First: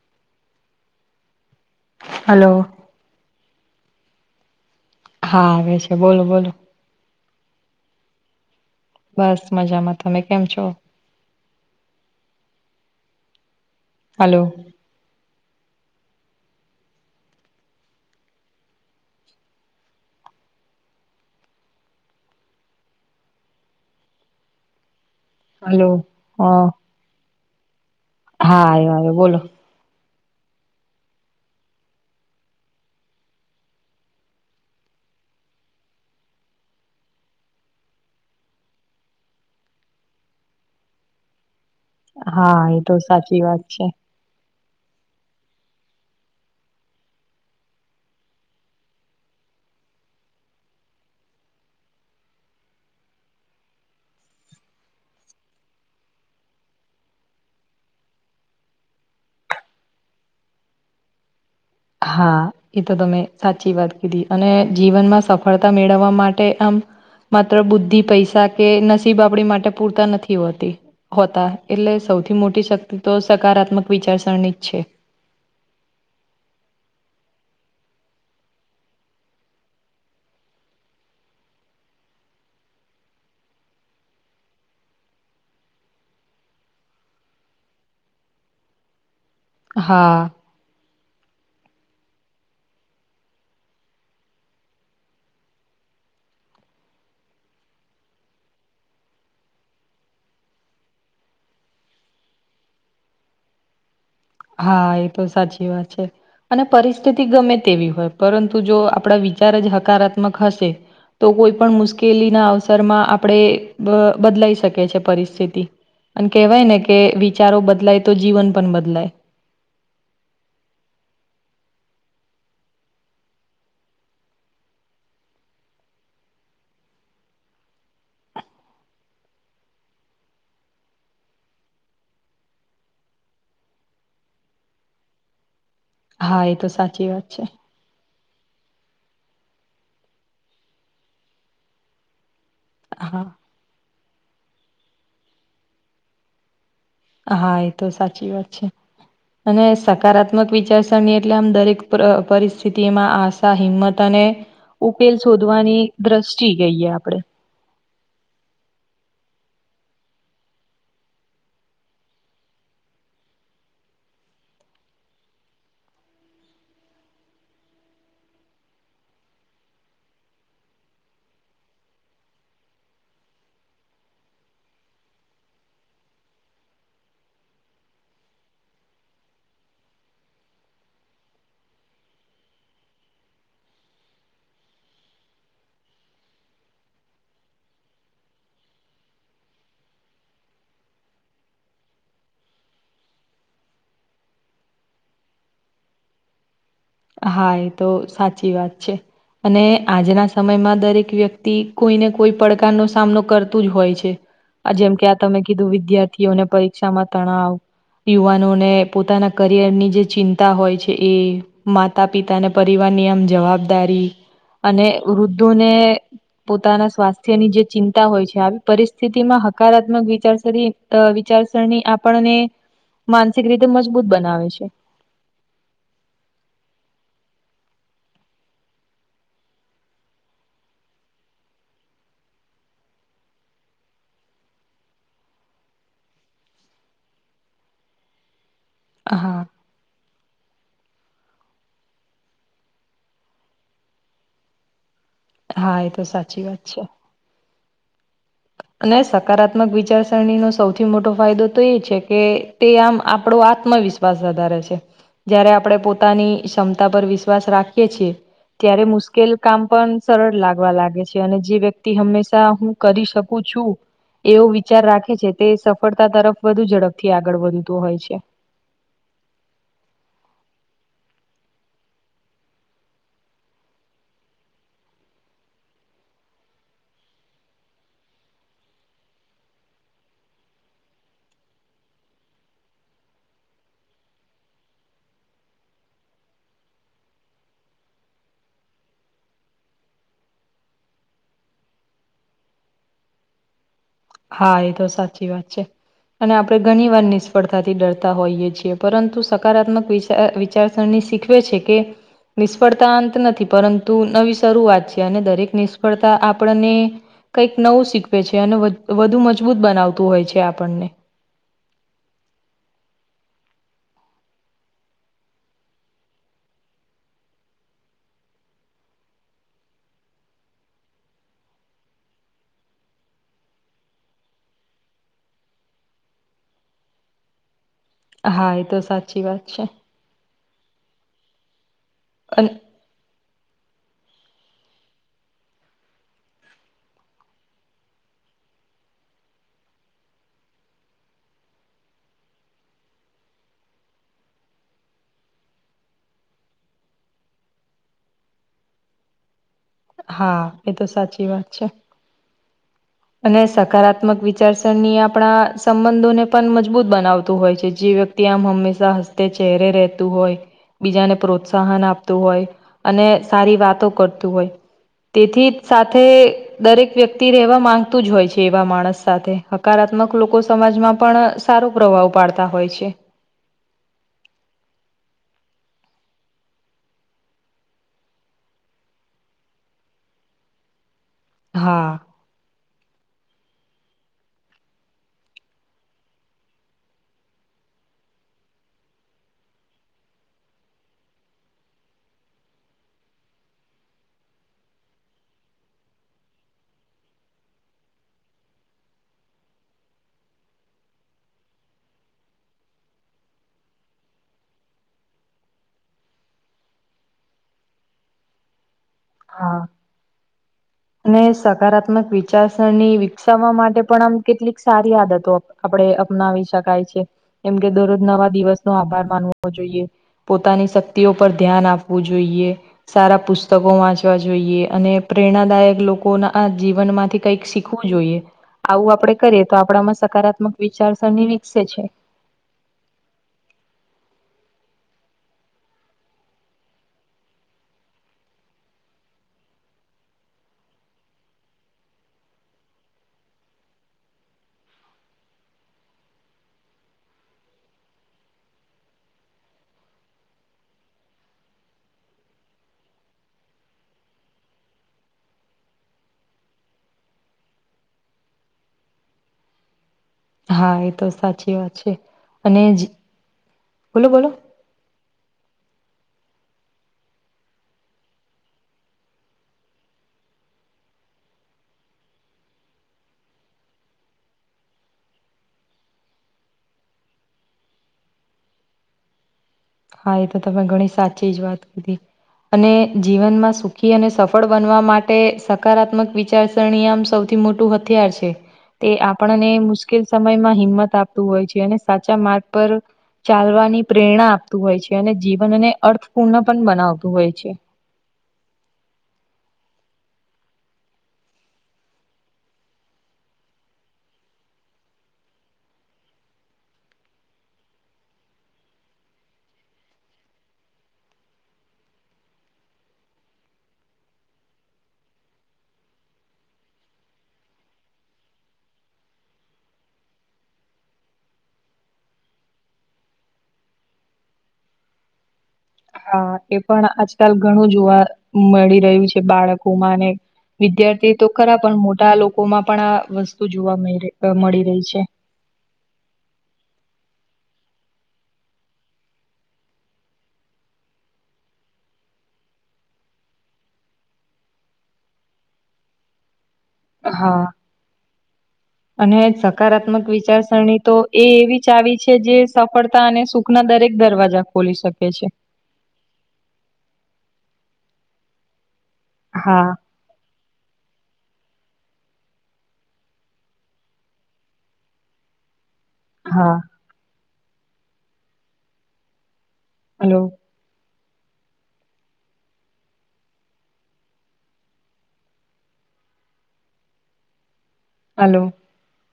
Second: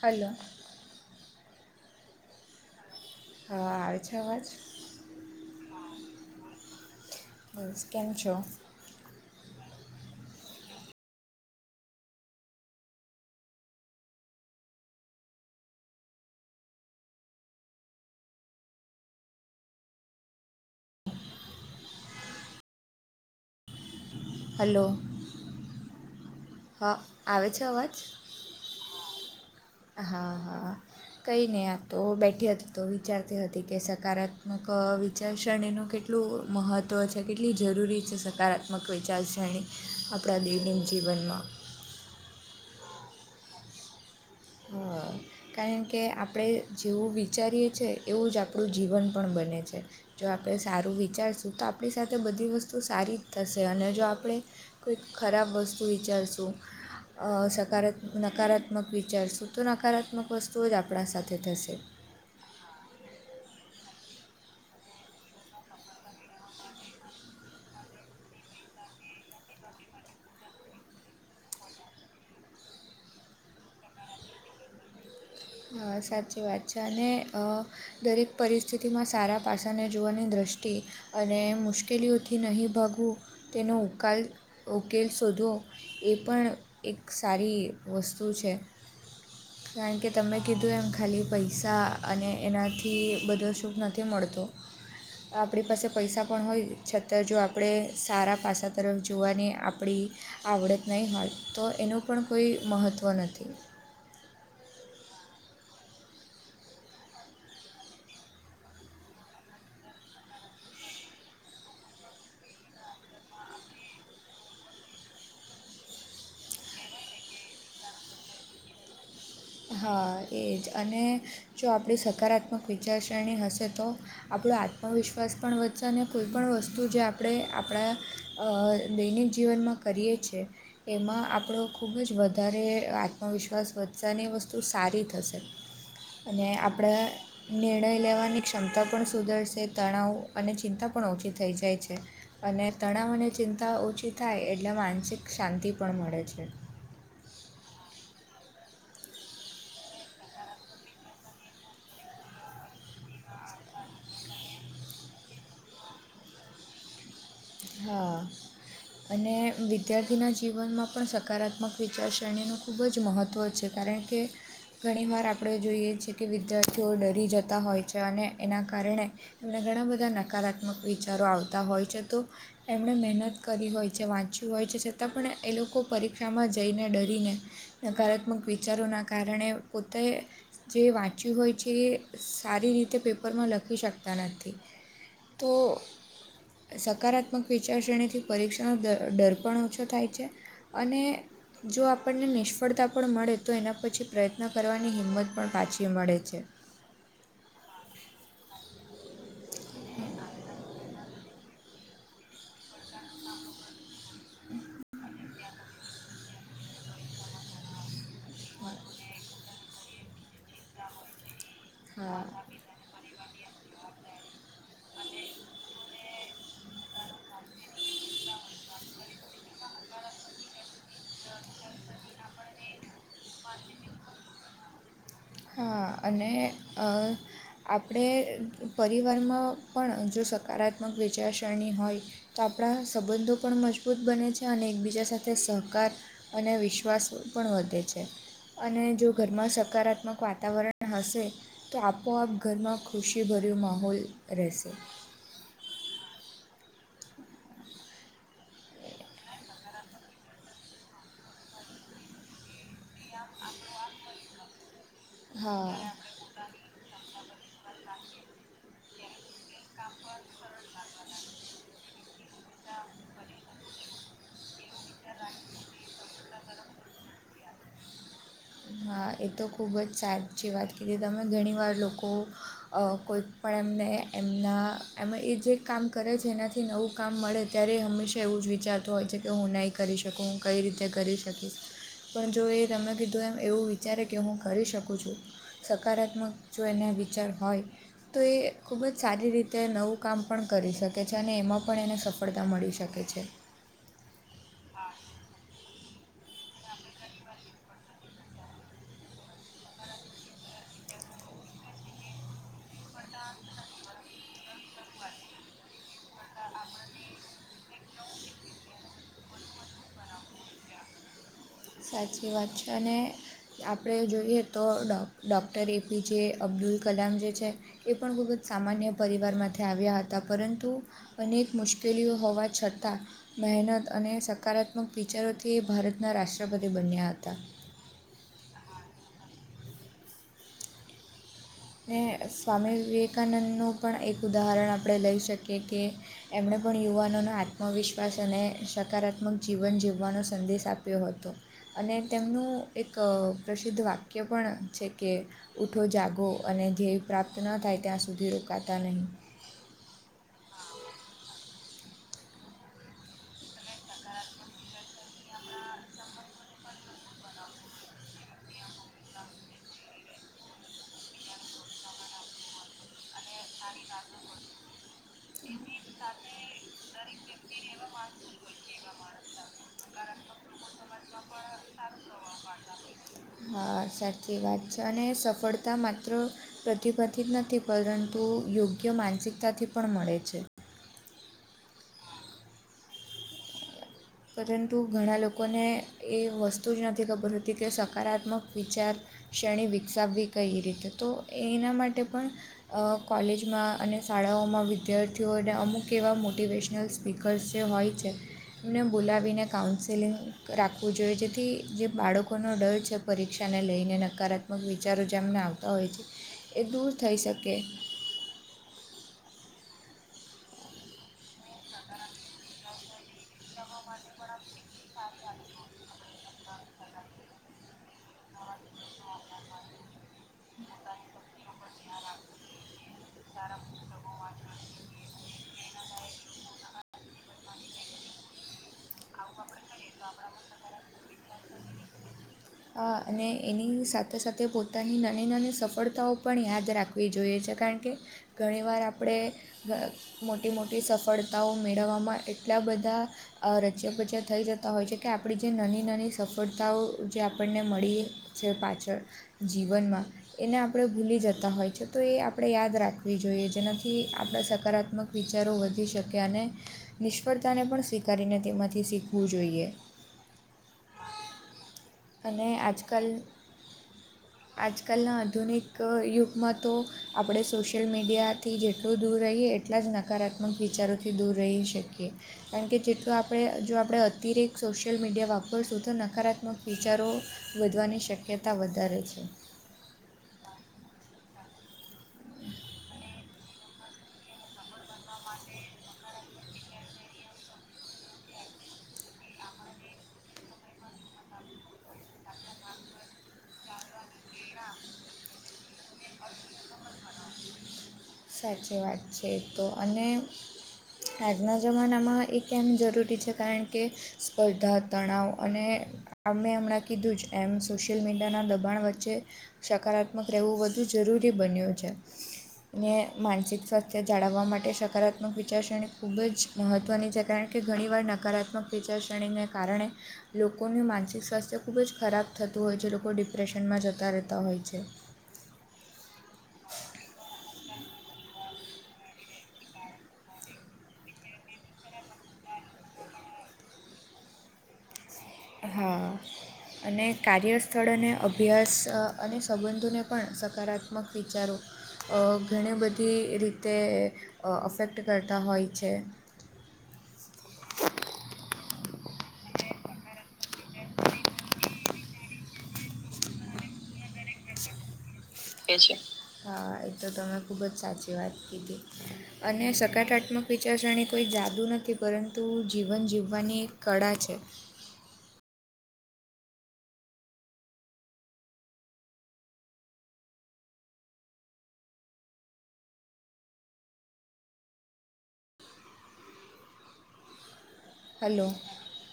Hello. Hello. હ આવે છે અવાજ? હા આવે છે બોલો બોલો. બ કેમ છો? બસ મજામાં તમે કેમ છો? હલો. હલો. હલોો હા. હા આવે છે અવાજ. હા આયો આયો બોલો. હા હા. કંઈ નહીં તો બેઠી હતી તો વિચારતી હતી કે સકારાત્મક વિચારસ્રેણીનું કેટલું મહત્ત્વ છે કેટલી જરૂરી છે સકારાત્મક વિચારસ્રેણી. આપણા દૈનીક જીવનમાં. હા એ તો સાચી વાત છે. હા કારણ કે આપણે જેવું વિચારીએ છે એવું જ આપણું જીવન પણ બને છે. જો આપણે સારું વિચારશું તો આપણી સાથે બધી વસ્તુ સારી થશે અને જો આપણે કોઈક ખરાબ વસ્તુ વિચારશું અ સકાર નકારાત્મક વિચારસું તો નકારાત્મક વસ્તુઓ જ આપણા સાથે થશે હા. એ તો તમે સાચી વાત કીધી અને જીવનમાં સફળતા મેળવવા માટે આમ માત્ર બુદ્ધિ પૈસા કે નસીબ આપડી માટે પૂરતા નથી હોતી હોતા એટલે સૌથી મોટી શક્તિ તો સકારાત્મક વિચારસરની જ છે હા સાચી વાત છે અને હ દરેક પરિસ્થિતિમાં સારા પાસાને જોવાની દૃષ્ટિએ અને મુશ્કેલીઓથી નહીં ભાગવું તેનો ઉકાલ ઉકેલ શોધવો એ પણ એક સારી વસ્તુ છે કારણ કે હા મે કીધું એમ ખાલી પૈસા અને એનાથી બધો શુભ નથી મળતો આપણી પાસે પૈસા પણ હોય છતાં જો આપણે સારા પાસા તરફ જોવાની આપણી આવડત નહીં હોય તો એનું પણ કોઈ મહત્ત્વ નથી હા એ તો સાચી વાત છે. અને પરિસ્થિતિ ગમે તેવી હોય પરંતુ જો આપણા વિચાર જ હકારાત્મ મક હશે તો કોઈ પણ મુશ્કેલીના અવસરમાં આપણે બદલાઈ શકે છે પરિસ્થિતિ અને કેહેવાય ને કે વિચારો બદલાય તો જીવન પણ બદલાય હા એ જ અને જો આપણી સકારાત્મક વિચાર શ્રેણી હશે તો આપણો આત્મવિશ્વાસ પણ વધશે અને કોઈ પણણ વસ્તુ જે આપણે આપણા અ દૈનિક જીવનમાં કરીએીએ. એમાં આપણો ખુબ જ વધારે આત્મવિશ્વાસ વધશે. ધની વસ્તુ સારી થશે હા અને એ તો આપણે સાચી વાત છે નિર્ણય લેવાની ક્ષમતા પણ સુધરશે તણાવ અને ચિંતા પણ ઓછી થઈ જાય છે. અને તણાવ હા અને ચિંતા ઓછી થાય એટલે માનસિક શાંતિ પણ મળે છે. હા એ તો સાચી વાત છે અને સકારાત્મ ક વિચારસરણી એટલે આમ દરેક પરિસ્થિતિમાં આશા હિંમત અને ઉકેલ શોધવાની દ્રષ્ટિ ગઈએ આપણેે હા અને વિદ્યાર્થીના જીવનમાં પણ સકારાત્મક વિચાર શરણીનું ખૂબ જ મહત્ત્વ છે. કારણ કે ઘણીવાર આપણે જોઈએ છીએ કે વિદ્યાર્થીઓ ડરી જતા હોય છે અને એના કારણે તમને ઘણા બધા નકારાત્મક વિચારો આવતા હોય છે તો એમણે મહેનત કરી હોય છે વાંચ્યું હોય છે છતાં પણ એ લોકો પરીક્ષામાં જઈને ડરીને નકારાત્મક વિચારોના કારણે પોતે જે વાંચ્યું હોય છે એ સારી રીતે પેપરમાં લખી શકતા નથી. તો સબ હકારાત્મક વિચાર શ્રેણીથી પરીક્ષાનો ડર પણ ઓછો થાય છે અને જો આપણને નિષ્ફળતા પણ મળે તો એના પછી પ્રયત્ન કરવાની હિંમત પણ પાછી મળે છે. હા એ તો સાચી વાત છે અને આજના સમયમાં દરેક વ્યક્તિ કોઈ ને કોઈ પડકાર નો સામનો કરતું જ હોય છે જેમકે તમે કીધું વિદ્યાર્થીઓને પરીક્ષામાં તણાવ યુવાનોને પોતાના કરિયર ની જે ચિંતા હોય છે એ માતા હા પિતાને પરવાર નિયમ જવાબદારી અને વૃદ્ધોને પોતાના સ્વાસ્થ્યની જે ચિંતા હોય છે આવી પરિસ્થિતિમાં હકારાત્મક વિચાર કરીએ તો વિચારસરણી આપણને માનસિક રીતે મજબૂત બનાવે છે હા અને અ આપણે પરિવારમાં પણ જો સકારાત્મક વિચારસરણી હોય તો આપણા સંબંધો પણ મજબૂત બને છે અને એકબીજા સાથે સહકાર અને વિશ્વાસ પણ વધે છે અને જો હા ઘરમાં સકારાત્મક વાતાવરણ હશે તો આપોઆપ ઘરમાં ખુશીભર્યું માહોલ રહેશે હા એ તો સાચી વાત છે અને સકારાત્મક વિચારસરણીનો સૌથી મોટો ફાયદો તો એ છે કે તે આમ આપણો આત્મવિશ્વાસ વધારે છે જયારે આપણે પો હા પોતાની ક્ષમતા પર વિશ્વાસ રાખીએ છીએ ત્યારે મુશ્કેલ કામ પણ સરળ લાગે કરવા લાગે છે અને જે વ્યક્તિ હંમેશા હું કરી શકું છું એવો વિચાર રાખે છે તે સફળતા તરફ વધુ ઝડપથી આગળ વધતું હોય છે હા એ તો ખૂબ જ સારી છે વાત કીધી તમે ઘણીવાર લોકો કોઈ પણ એમને એમના એમાં એ જે કામ કરે છે એનાથી નવું કામ મળે ત્યારે હંમેશા એવું જ વિચાર હોય છે કે હું નહીં કરી શકું હું કઈ રીતે કરી શકીશ પણ જો એ તમે કીધું એમ એવું વિચારે કે હું કરી શકું છું સકારાત્મક જો એના વિચાર હોય તો એ ખૂબ જ સારી રીતે નવું કામ પણ કરી શકે છે અને એમાં પણ એને સ સફળતા મળી શકે છે હા એ તો સાચી વાત છે અને આપડણે ઘણી વાર નિષ્ફળતાથી ડરતા હોઈએ છીએ પરંતુ સકારાત્મક વિ વિચારસરણી શીખવે છે કે નિષ્ફળતા અંત નથી પરંતુ નવી શરૂઆત છે અને દરેક નિ તા આપણને કંઈક નવું શીખવે છે અને વધુ મજબૂત બનાવતું હોય છે આપણને સાચી વાત છે અને આપણે જોઈએ તો ડો ડોક્ટર એપીજે અબ્દુલ કલામ જે છે એ પણ ખૂબ જ સામાન્ય પરિવારમાંથી આવ્યા હતા પરંતુ અનેક મુશ્કેલીઓ હોવા છતાં મહેનત અને સકારાત્મક વિિચરોથી ભારતના રાષ્ટ્રપતિ બન્યા હતા હા એ તો સાચી વાત છે ને અને સ્વામી વિવેકાનંદનું પણ એક ઉદાહરણ આપણે લઈ શકીએ કે એમણે પણ યુવાનોનો આત્મવિશ્વાસ અને સકારાત્મક જીવન જીવવાનો સંદેશ આપ્યો હતો. અને તેમનું એક પ્રસિદ્ધ વાક્ય પણ છે કે ઊઠો જાગો અને ધ્યેય પ્રાપ્ત ન થાય ત્યાં સુધી રોકાતા નહીં. હા એ તો સાચી વાત છે. [inaudible] અને સકારાત્મક વિચારસરની આપણા સંબંધોને પણ મજબૂત બનાવતું હોય છે જે વ્યક્તિ ત્યાં આમ હંમેશા હસ્તે ચહેરે રહેતું હોય બીજાને પ્રોત્સાહન આપતું હોય અને સારી વાતો કરતું હોય તેથી જ સાથે દરેક વ્યક્તિ રહેવા માંગતું જ હોય છે એવા માણસ સાથે હકારાત્મક લોકો સમાજમાં પણ સારો પ્રભાવ પાડતા હોય છે. હા સાચી વાત છે અને સફળતા માત્ર પ્રતિબાંધિત નથી પરંતુ યોગ્ય માનસિકતાથી પણ મળે છે. હા પરંતુ ઘણા લોકોને એ વસ્તુ જ નથી ખબર હોતી કે સકારાત્મક વિચાર શ્રેણી વિકસાવવી કઈ રીતે તો એના માટે પણ અ કોલેજમાં અને શાળાઓમાં વિદ્યાર્થીઓને અમુક એવા મોટિવેશનલ્ સ્પીકર્સ જે હોય છે એને બોલાવીને કાઉન્સેલિંગ રાખવું જોઈએ જેથી જે બાળકોનો ડર છે પરીક્ષાને લઈને નકારાત્મક વિચારો જેમને આવતા હોય છે એ દૂર થઈ શકે. હા અને સકારાત્મક વિચારસરણી વિકસાવવા માટે પણ આમ કેટલીક સા રી આદતો આપડે અપનાવી શકાય છે. જેમ કે દરરોજ નવા દિવસ નો આભાર માનવો જોઈએ. પોતાની શક્તિઓ પર ધ્યાન આપવું જોઈએ. સારા પુસ્તકો વાંચવા જોઈએ અને પ્રેરણાદાયક લોકો ના જીવન માંથી કઈક શીખવું જોઈએ. આવું આપડે કરીએ તો આપણામાં સકારાત્મક વિચારસરણી વિકસે છે. હા અને એની સાથે સાથે પોતાની નાની નાની સફળતાઓ પણ યાદ રાખ વી જોઈએ છે કારણ કે ઘણીવાર આપડે મોટી મોટી સફળતાઓ મેળવવામાં એટલા બધા રચ્યા પચ્યા થઈ જતા હોય છે કે આપણી જે નાની નાની સફળતાઓ જે આપણને મળીએ છે પાછળ જીવનમાં એને આપણે ભૂલી જતા હોય છે તો એ આપણે યાદ રાખવી જોઈએ જેનાથી આપણે સકારાત્મક વિચારો વધી શકે અને નિષ્ફળતાને પણ સ્વીકારીને તેમાંથી શીખવું જોઈએ. હા એ તો સાચી વાત છે અને જ બોલો બોલો આજકાલના આધુનિક યુગમાં તો આપડે સોશિયલ મીડિયાથી જેટલું દૂર રહીએ એટલા જ નકારાત્મક વિચારોથી દૂર રહી શકીએ. કારણ કે જેટલો આપણે જો આપણે અતિરેક સોશિયલ મીડિયા વાપરશું તો નકારાત્મક વિચારો વધવાની શક્યતા વધારે છે. હા એ તો તમે ઘણી સાચી જ વાત કીધી અને જીવનમાં સુખી અને સફળ બનવા માટે સકારાત્મક વિચારસરણી આમ સૌથી મોટું હથિયાર છે. તે આપણને મુશ્કેલ સમયમાં હિંમત આપતું હોય છે અને સાચા માર્ગ પર ચાલવાની પ્રેરણા આપતું હોય છે અને જીવનને અર્થપૂર્ણ પણ બનાવતું હોય છે. સાચી વાત છે એતો અને આજના જમાનામાં એ કેમ જરૂરી છે કારણ કે સ્પર્ધા તણાવ અને અમે હમણાં કીધું જ એમ સોશિયલ મીડિયાના દબાણ વચ્ચે સકારાત્મક રહેવું વધુ જરૂરી બન્યું છે. ને માનસિક સ્વાસ્થ્ય જાળવવા માટે સકારાત્મક વિચારસરણી ખૂબ જ મહત્વની છે કારણ કે ઘણીવાર નકારાત્મક વિચાર શ્રેણીને કારણે લોકોનું માનસિક સ્વાસ્થ્ય ખૂબ જ ખરાબ થતું હોય છે લોકો ડિપ્રેશનમાં જતા રહેતા હોય છે હા એ પણ આજકાલ ઘણું જોવા મળી રહ્યું છે બાળકો માંને વિદ્યાર્થી તો ખરા પણ મોટા લોકોમાં પણ આ વસ્તુ જોવા મળ મળી રહી છે. હા અને કાર્યસ્થળ અને અભ્યાસ અને સંબંધોને પણ સકારાત્મક વિચારો અ ઘણી બધી રીતે અફેક્ટ કરતા હોય છે. હા અને સકારાત્મક વિચારસરણી તો એ એવી ચાવી છે જે સફળતા અને સુ ના દરેક દરવાજા ખોલી શકે છે. હા એ તો તમે ખુબ જ સાચી વાત કીધી અને હા સકારાત્મક વિચારસરણી કોઈ જાદુ નથી પરંતુ જીવન જીવવાની એક કળા છે. હા હલો હલો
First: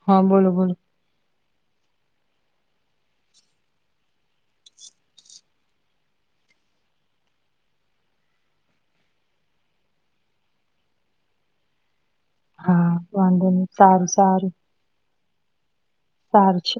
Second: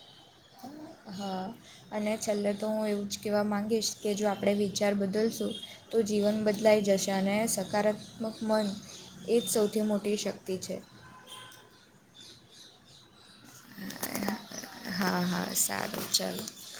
હ બોલો બોલો હા અને છેલ્લે તો હું એવું જ કહેવા માગીશ કે જો આપણે વિચાર બદલશું તો જીવન બદલાઈ જશે અને સકારાત્મક મન એ જ સૌથી મોટી શક્તિ છે. હા વાંધો નહી સારું સારું હા હા સારું ચાલો સાર છે